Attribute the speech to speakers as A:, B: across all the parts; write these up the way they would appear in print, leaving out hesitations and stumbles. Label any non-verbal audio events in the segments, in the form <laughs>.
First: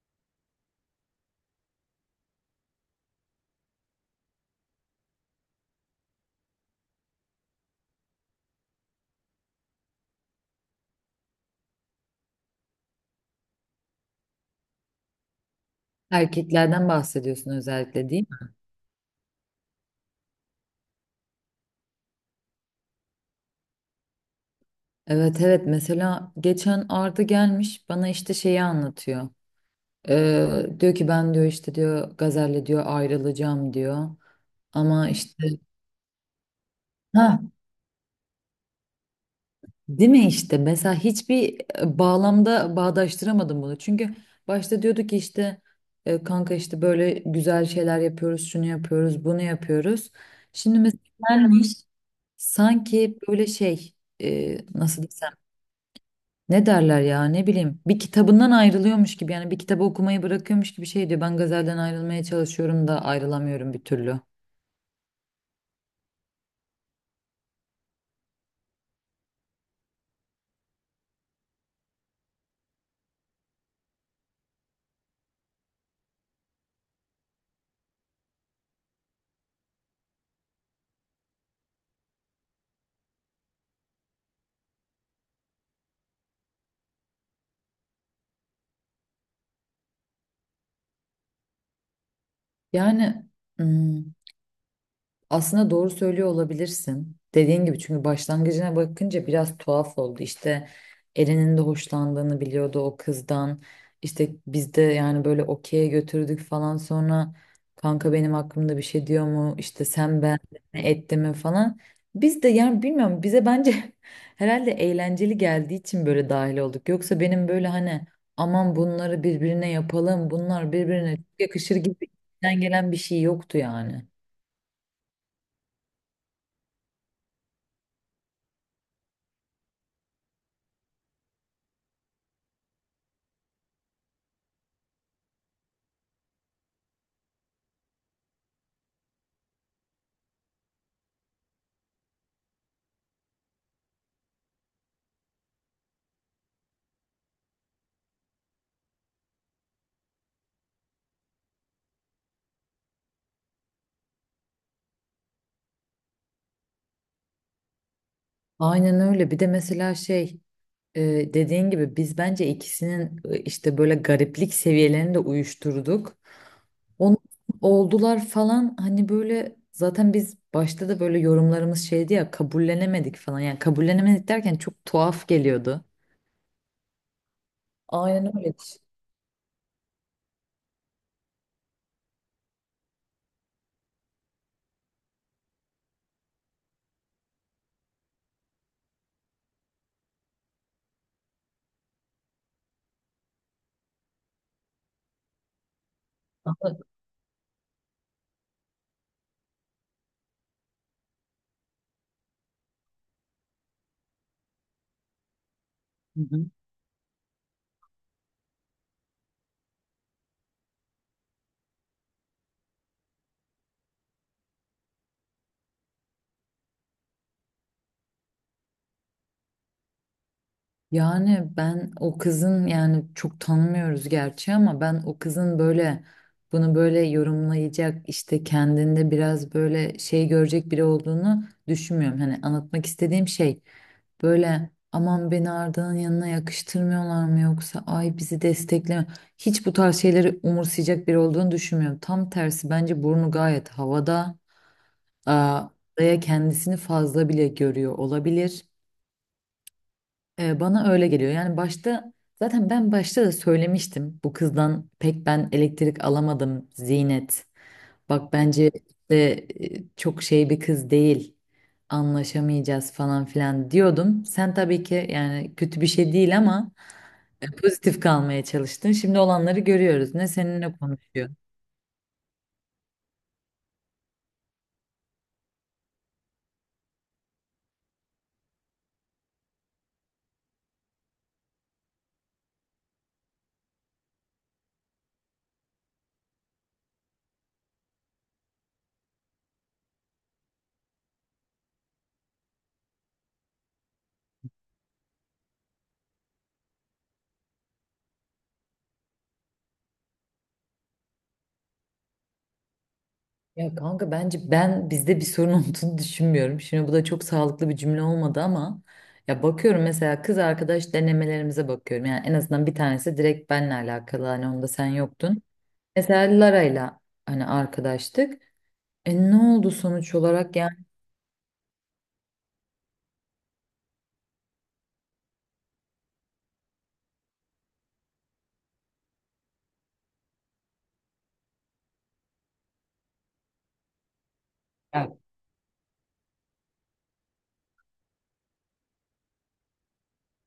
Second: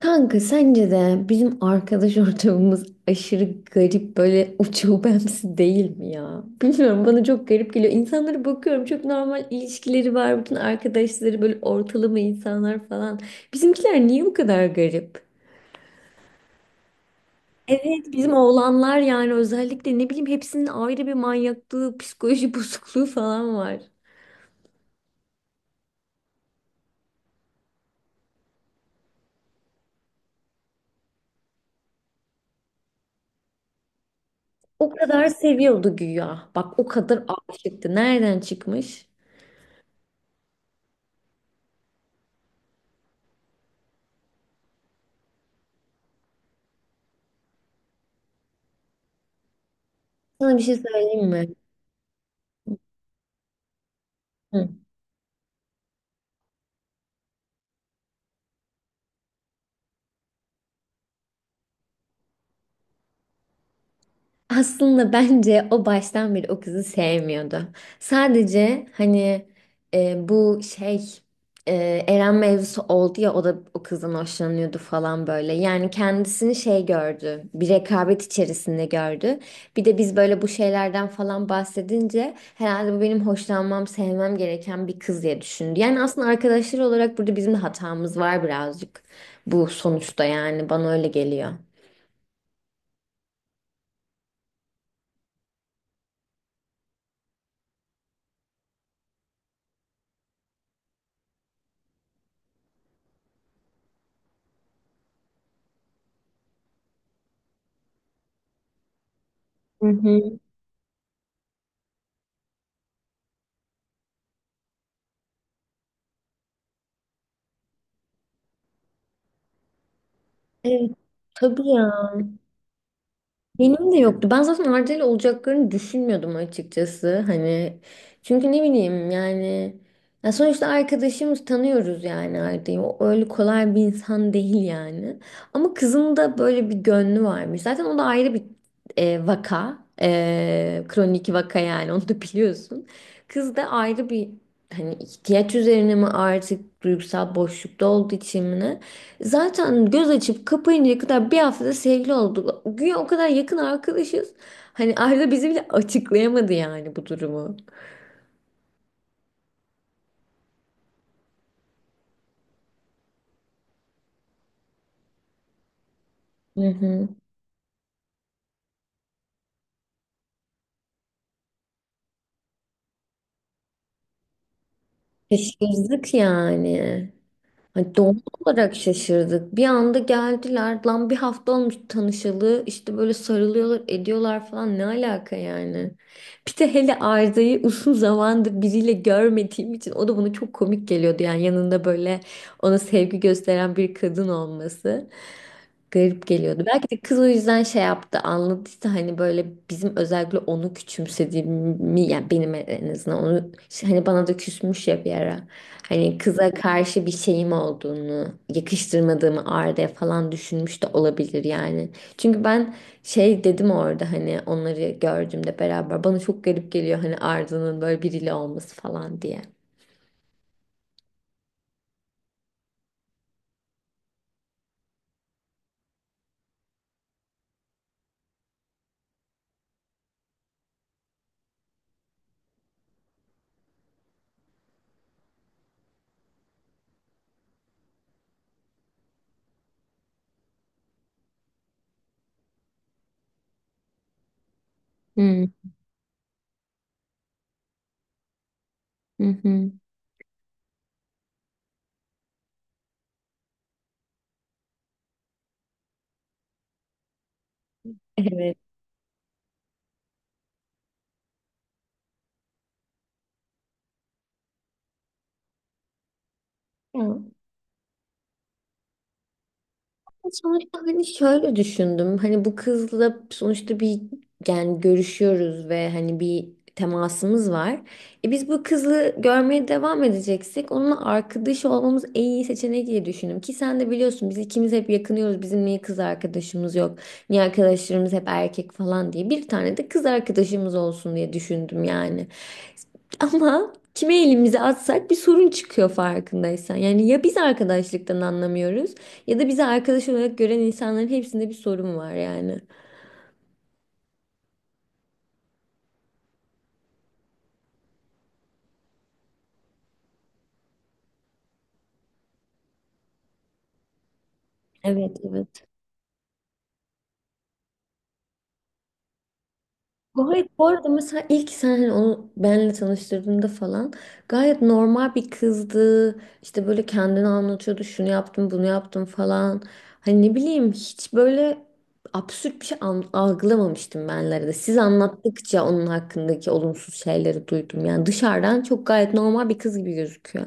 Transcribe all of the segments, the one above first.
A: Kanka sence de bizim arkadaş <laughs> ortamımız aşırı garip böyle uçubemsi değil mi ya? Bilmiyorum, bana çok garip geliyor. İnsanlara bakıyorum, çok normal ilişkileri var. Bütün arkadaşları böyle ortalama insanlar falan. Bizimkiler niye bu kadar garip?
B: Erkeklerden bahsediyorsun özellikle
A: Evet,
B: değil
A: bizim
B: mi?
A: oğlanlar yani özellikle ne bileyim hepsinin ayrı bir manyaklığı, psikoloji <laughs> bozukluğu falan var.
B: Evet, evet, mesela geçen Arda gelmiş bana işte şeyi anlatıyor. Diyor ki ben diyor işte diyor Gazel'le diyor ayrılacağım diyor.
A: O
B: Ama
A: kadar
B: işte
A: seviyordu güya. Bak, o kadar
B: ha,
A: aşıktı. Nereden çıkmış?
B: değil mi, işte mesela hiçbir bağlamda bağdaştıramadım bunu. Çünkü başta diyordu ki işte kanka işte böyle güzel şeyler yapıyoruz, şunu yapıyoruz, bunu yapıyoruz.
A: Sana bir şey
B: Şimdi mesela
A: söyleyeyim mi?
B: gelmiş sanki böyle şey,
A: Hı.
B: nasıl desem, ne derler ya, ne bileyim, bir kitabından ayrılıyormuş gibi, yani bir kitabı okumayı bırakıyormuş gibi şey diyor, ben gazelden ayrılmaya çalışıyorum da ayrılamıyorum bir türlü.
A: Aslında bence o baştan beri o kızı sevmiyordu. Sadece hani, bu şey, e, Eren mevzusu oldu ya, o da o kızdan hoşlanıyordu falan böyle. Yani kendisini şey gördü, bir rekabet içerisinde gördü. Bir de biz böyle bu şeylerden falan bahsedince herhalde bu benim hoşlanmam, sevmem gereken bir kız diye düşündü. Yani aslında arkadaşlar olarak burada bizim de hatamız var birazcık, bu sonuçta yani bana öyle geliyor.
B: Yani hmm, aslında doğru söylüyor olabilirsin. Dediğin gibi, çünkü başlangıcına bakınca biraz tuhaf oldu. İşte Eren'in de hoşlandığını biliyordu o kızdan. İşte biz de yani böyle okey'e götürdük falan, sonra kanka benim hakkımda bir şey diyor mu? İşte
A: Hı
B: sen,
A: hı.
B: ben mi etti mi falan. Biz de yani bilmiyorum, bize bence <laughs> herhalde eğlenceli geldiği için böyle dahil olduk. Yoksa benim böyle hani aman bunları birbirine yapalım, bunlar
A: Evet,
B: birbirine çok
A: tabii
B: yakışır
A: ya.
B: gibi içten gelen bir şey yoktu
A: Benim de
B: yani.
A: yoktu. Ben zaten Arda'yla olacaklarını düşünmüyordum açıkçası. Hani çünkü ne bileyim yani, ya sonuçta arkadaşımız, tanıyoruz yani Arda'yı. O öyle kolay bir insan <laughs> değil yani. Ama kızın da böyle bir gönlü varmış. Zaten o da ayrı bir vaka. Kronik vaka yani, <laughs> onu da biliyorsun. Kız da ayrı bir, hani ihtiyaç üzerine mi, artık duygusal boşlukta olduğu için mi, ne? Zaten göz açıp kapayıncaya kadar bir haftada sevgili olduk. Güya o kadar yakın arkadaşız. Hani Arda bizi bile açıklayamadı yani bu durumu.
B: Aynen öyle. Bir de mesela şey, e, dediğin gibi biz bence ikisinin işte böyle gariplik seviyelerini de uyuşturduk.
A: Hı hı.
B: Onun oldular falan, hani böyle zaten biz başta da böyle yorumlarımız şeydi ya, kabullenemedik falan. Yani kabullenemedik derken çok tuhaf geliyordu.
A: Şaşırdık yani. Hani doğal
B: Aynen öyle.
A: olarak şaşırdık. Bir anda geldiler. Lan bir hafta olmuş tanışalı. İşte böyle sarılıyorlar, ediyorlar falan. Ne alaka yani? Bir de hele Arda'yı <laughs> uzun zamandır biriyle görmediğim için o da bana çok komik geliyordu. Yani yanında böyle ona sevgi gösteren bir kadın olması. Garip geliyordu.
B: Ama-
A: Belki de kız o yüzden şey yaptı, anladıysa hani böyle bizim özellikle onu küçümsediğimi, yani benim en azından onu, hani bana da küsmüş ya bir ara. Hani
B: Hı hı.
A: kıza karşı bir şeyim olduğunu, yakıştırmadığımı Arda'ya falan düşünmüş de olabilir yani. Çünkü ben şey dedim orada, hani onları gördüğümde beraber bana çok garip geliyor, hani Arda'nın böyle biriyle olması falan diye.
B: Yani ben o kızın, yani çok tanımıyoruz gerçi ama ben o kızın böyle bunu böyle yorumlayacak, işte kendinde biraz böyle şey görecek biri olduğunu düşünmüyorum. Hani anlatmak istediğim şey, böyle aman beni Arda'nın yanına yakıştırmıyorlar mı, yoksa ay bizi destekleme. Hiç bu tarz şeyleri umursayacak biri olduğunu düşünmüyorum. Tam tersi, bence burnu gayet havada.
A: Hı
B: Aa, Arda'ya kendisini fazla bile görüyor olabilir.
A: hı. Hı.
B: Bana öyle geliyor. Yani başta zaten ben başta da söylemiştim. Bu kızdan pek ben elektrik alamadım, Zinet. Bak,
A: Evet.
B: bence işte çok şey bir kız değil. Anlaşamayacağız falan filan diyordum. Sen tabii ki, yani kötü bir şey değil ama
A: Ya.
B: pozitif kalmaya çalıştın. Şimdi olanları görüyoruz. Ne seninle
A: Sonuçta hani
B: konuşuyor.
A: şöyle düşündüm. Hani bu kızla sonuçta bir, yani görüşüyoruz ve hani bir temasımız var. E biz bu kızı görmeye devam edeceksek onunla arkadaş olmamız en iyi seçenek diye düşündüm. Ki sen de biliyorsun biz ikimiz hep yakınıyoruz. Bizim niye kız arkadaşımız yok? Niye arkadaşlarımız hep erkek falan diye. Bir tane de kız arkadaşımız olsun diye düşündüm yani. Ama kime elimizi atsak bir sorun çıkıyor, farkındaysan. Yani ya biz arkadaşlıktan anlamıyoruz ya da bizi arkadaş olarak gören insanların hepsinde bir sorun var yani.
B: Ya kanka, bence ben bizde bir sorun <laughs> olduğunu düşünmüyorum. Şimdi bu da çok sağlıklı bir cümle olmadı ama ya bakıyorum mesela, kız arkadaş denemelerimize bakıyorum. Yani en azından bir tanesi direkt benle alakalı, hani onda sen
A: Evet,
B: yoktun.
A: evet.
B: Mesela Lara'yla hani arkadaştık. E ne oldu sonuç olarak
A: Gayet bu
B: yani?
A: arada, mesela ilk sen hani onu benle tanıştırdığında falan gayet normal bir kızdı. İşte böyle kendini anlatıyordu. Şunu yaptım, bunu yaptım falan. Hani ne bileyim, hiç böyle absürt bir şey algılamamıştım benlere de. Siz anlattıkça onun hakkındaki olumsuz şeyleri duydum. Yani dışarıdan çok gayet normal bir kız gibi gözüküyor.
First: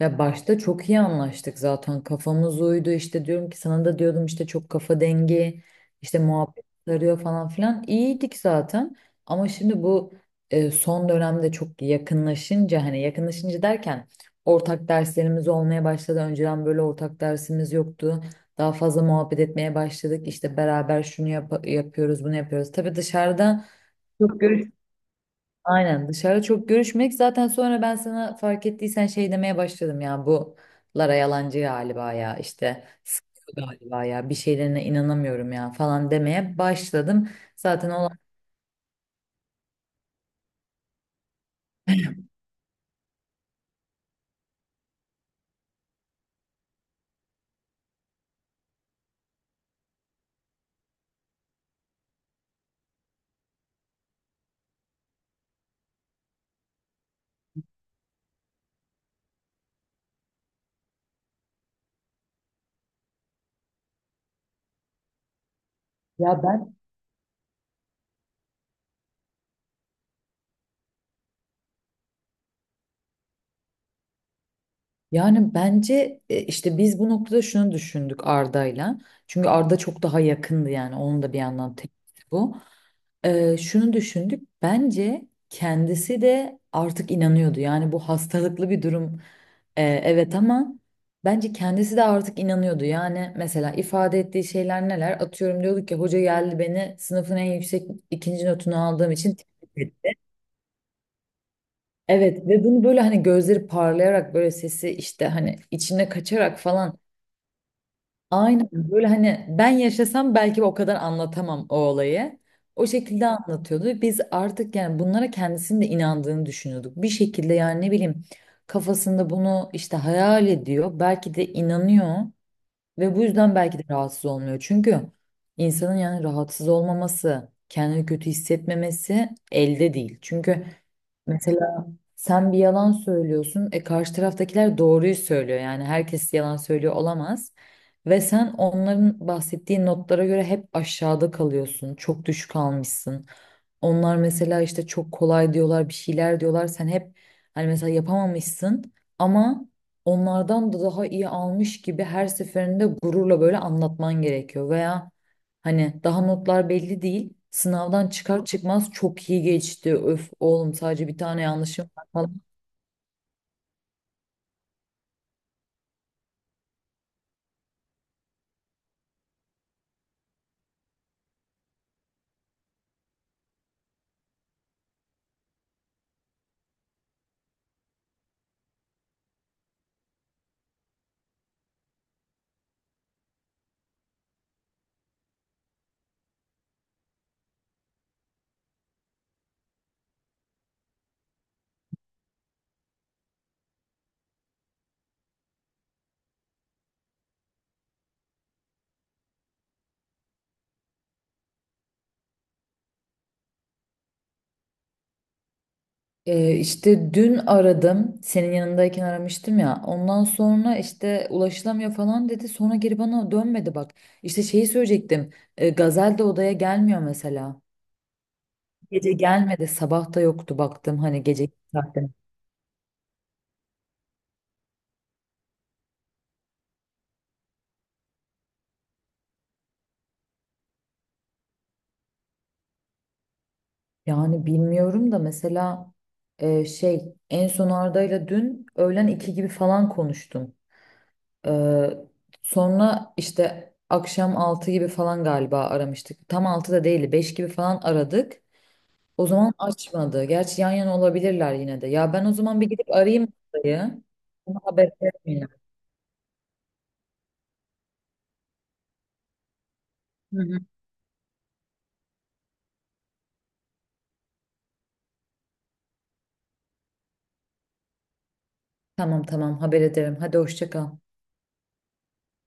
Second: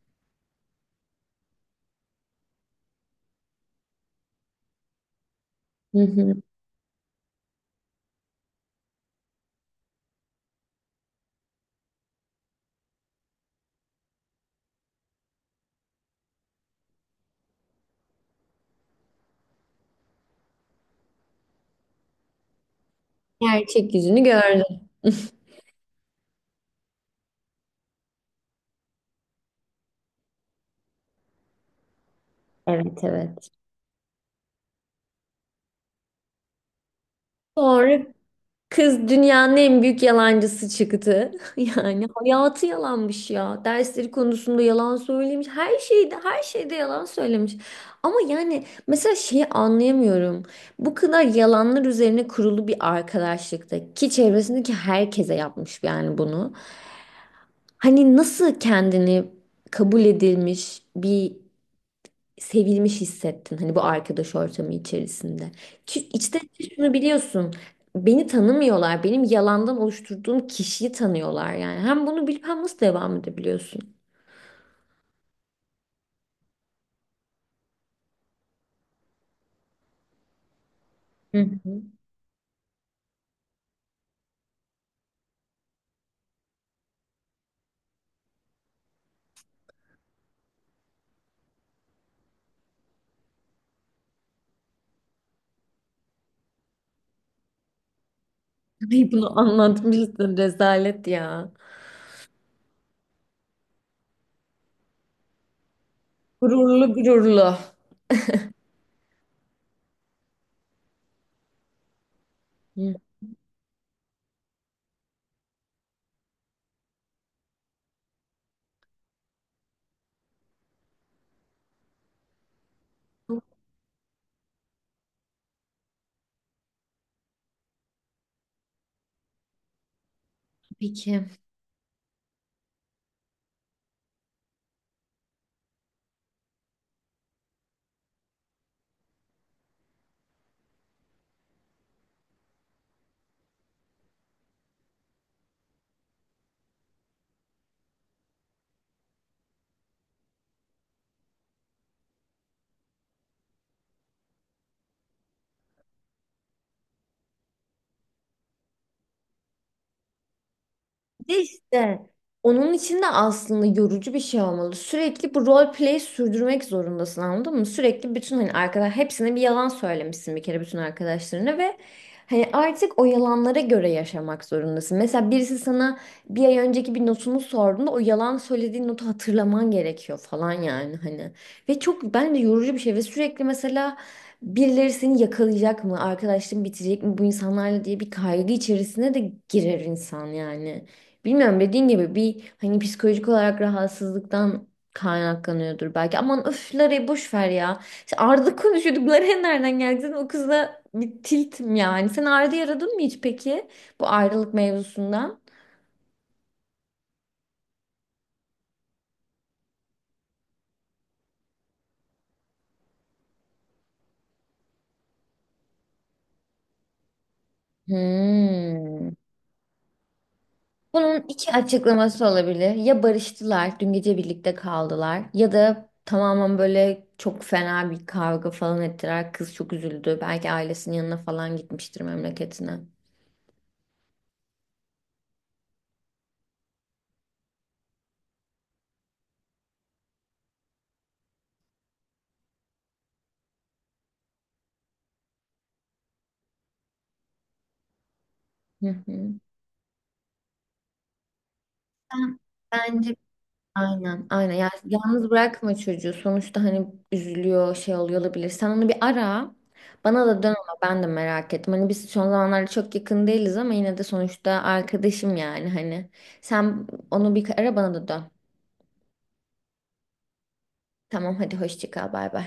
B: Ya başta çok iyi anlaştık, zaten kafamız uydu, işte diyorum ki sana da diyordum işte çok kafa dengi,
A: Hı
B: işte
A: hı.
B: muhabbet sarıyor falan filan, iyiydik zaten ama şimdi bu son dönemde çok yakınlaşınca, hani yakınlaşınca derken ortak derslerimiz olmaya başladı, önceden böyle ortak dersimiz yoktu, daha fazla muhabbet etmeye başladık, işte beraber şunu yapıyoruz, bunu yapıyoruz, tabii dışarıda
A: Gerçek yüzünü
B: çok
A: gördüm.
B: görüş.
A: <laughs>
B: Aynen, dışarı çok görüşmek, zaten sonra ben sana fark ettiysen şey demeye başladım, ya bu Lara yalancı galiba ya, işte
A: Evet, evet.
B: sıkıyor galiba ya, bir şeylerine inanamıyorum ya falan demeye başladım. Zaten
A: Sonra
B: olan,
A: kız dünyanın en büyük yalancısı çıktı. <laughs> Yani hayatı yalanmış ya. Dersleri konusunda yalan söylemiş. Her şeyde, her şeyde yalan söylemiş. Ama yani mesela şeyi anlayamıyorum. Bu kadar yalanlar üzerine kurulu bir arkadaşlıkta, ki çevresindeki herkese yapmış yani bunu. Hani nasıl kendini kabul edilmiş bir, sevilmiş hissettin hani bu arkadaş ortamı içerisinde. Ki
B: ya
A: içten içe
B: ben,
A: şunu biliyorsun. Beni tanımıyorlar. Benim yalandan oluşturduğum kişiyi tanıyorlar yani. Hem bunu bilip hem nasıl devam edebiliyorsun?
B: yani bence işte biz bu noktada şunu düşündük Arda'yla. Çünkü Arda çok daha yakındı, yani onun da
A: Hı
B: bir yandan
A: hı.
B: tepkisi bu. Şunu düşündük. Bence kendisi de artık inanıyordu. Yani bu hastalıklı bir durum. Evet ama bence kendisi de artık inanıyordu. Yani mesela ifade ettiği şeyler neler? Atıyorum, diyorduk ki hoca geldi, beni sınıfın en yüksek ikinci notunu
A: Ay,
B: aldığım için
A: bunu
B: tebrik etti.
A: anlatmıştım, rezalet ya.
B: Evet, ve bunu böyle hani gözleri parlayarak, böyle sesi işte hani içine kaçarak
A: Gururlu
B: falan,
A: gururlu.
B: aynen böyle, hani ben yaşasam belki o kadar anlatamam o olayı. O
A: Hı.
B: şekilde anlatıyordu ve biz artık yani bunlara kendisinin de inandığını düşünüyorduk. Bir şekilde yani, ne bileyim, kafasında bunu işte hayal ediyor. Belki de inanıyor ve bu yüzden belki de rahatsız olmuyor. Çünkü insanın yani rahatsız olmaması, kendini kötü hissetmemesi elde değil. Çünkü
A: Peki.
B: mesela sen bir yalan söylüyorsun. E karşı taraftakiler doğruyu söylüyor. Yani herkes yalan söylüyor olamaz. Ve sen onların bahsettiği notlara göre hep aşağıda kalıyorsun. Çok düşük almışsın. Onlar mesela işte çok kolay diyorlar, bir şeyler diyorlar. Sen hep hani mesela yapamamışsın ama onlardan da daha iyi almış gibi her seferinde gururla böyle anlatman gerekiyor. Veya hani daha notlar belli değil, sınavdan çıkar çıkmaz çok iyi geçti, öf oğlum sadece bir
A: De
B: tane yanlışım
A: işte
B: var.
A: onun için de aslında yorucu bir şey olmalı. Sürekli bu role play sürdürmek zorundasın, anladın mı? Sürekli bütün, hani arkadaş, hepsine bir yalan söylemişsin bir kere bütün arkadaşlarına ve hani artık o yalanlara göre yaşamak zorundasın. Mesela birisi sana bir ay önceki bir notunu sorduğunda o yalan söylediğin notu hatırlaman gerekiyor falan yani hani. Ve çok bence yorucu bir şey ve sürekli mesela birileri seni yakalayacak mı, arkadaşlığın bitecek mi bu insanlarla diye bir kaygı içerisine de girer insan yani. Bilmiyorum, dediğin gibi bir hani psikolojik olarak rahatsızlıktan kaynaklanıyordur belki. Aman, öfleri boş ver ya. İşte Arda konuşuyorduk. Lara'ya nereden geldi? Zaten o kızla bir tiltim yani. Sen Arda'yı aradın mı hiç peki? Bu ayrılık mevzusundan.
B: İşte dün aradım. Senin yanındayken aramıştım ya. Ondan sonra işte ulaşılamıyor falan dedi. Sonra geri bana dönmedi bak. İşte şeyi söyleyecektim. Gazel de odaya gelmiyor mesela. Gece
A: Hmm.
B: gelmedi. Sabah da yoktu baktım, hani
A: Bunun
B: gece
A: iki
B: saatte.
A: açıklaması olabilir. Ya barıştılar, dün gece birlikte kaldılar ya da tamamen böyle çok fena bir kavga falan ettiler. Kız çok üzüldü. Belki ailesinin yanına falan gitmiştir, memleketine.
B: Yani bilmiyorum da mesela şey, en son Arda'yla dün öğlen 2 gibi falan konuştum. Ee, Sonra işte akşam 6 gibi falan galiba aramıştık. Tam 6 da değil, 5 gibi falan aradık.
A: Hı
B: O
A: hı.
B: zaman açmadı. Gerçi yan yana olabilirler yine de. Ya ben o
A: Ben-
B: zaman bir gidip
A: Bence
B: arayayım dayı.
A: aynen aynen,
B: Ona
A: yani
B: haber
A: yalnız
B: vermeyeyim.
A: bırakma çocuğu sonuçta, hani üzülüyor, şey oluyor olabilir, sen onu bir ara, bana
B: Hı
A: da dön,
B: hı.
A: ama ben de merak ettim, hani biz son zamanlarda çok yakın değiliz ama yine de sonuçta arkadaşım yani, hani sen onu bir ara, bana da dön.
B: Tamam, tamam, haber ederim. Hadi hoşça kal.
A: Tamam, hadi hoşça kal. Bay bay.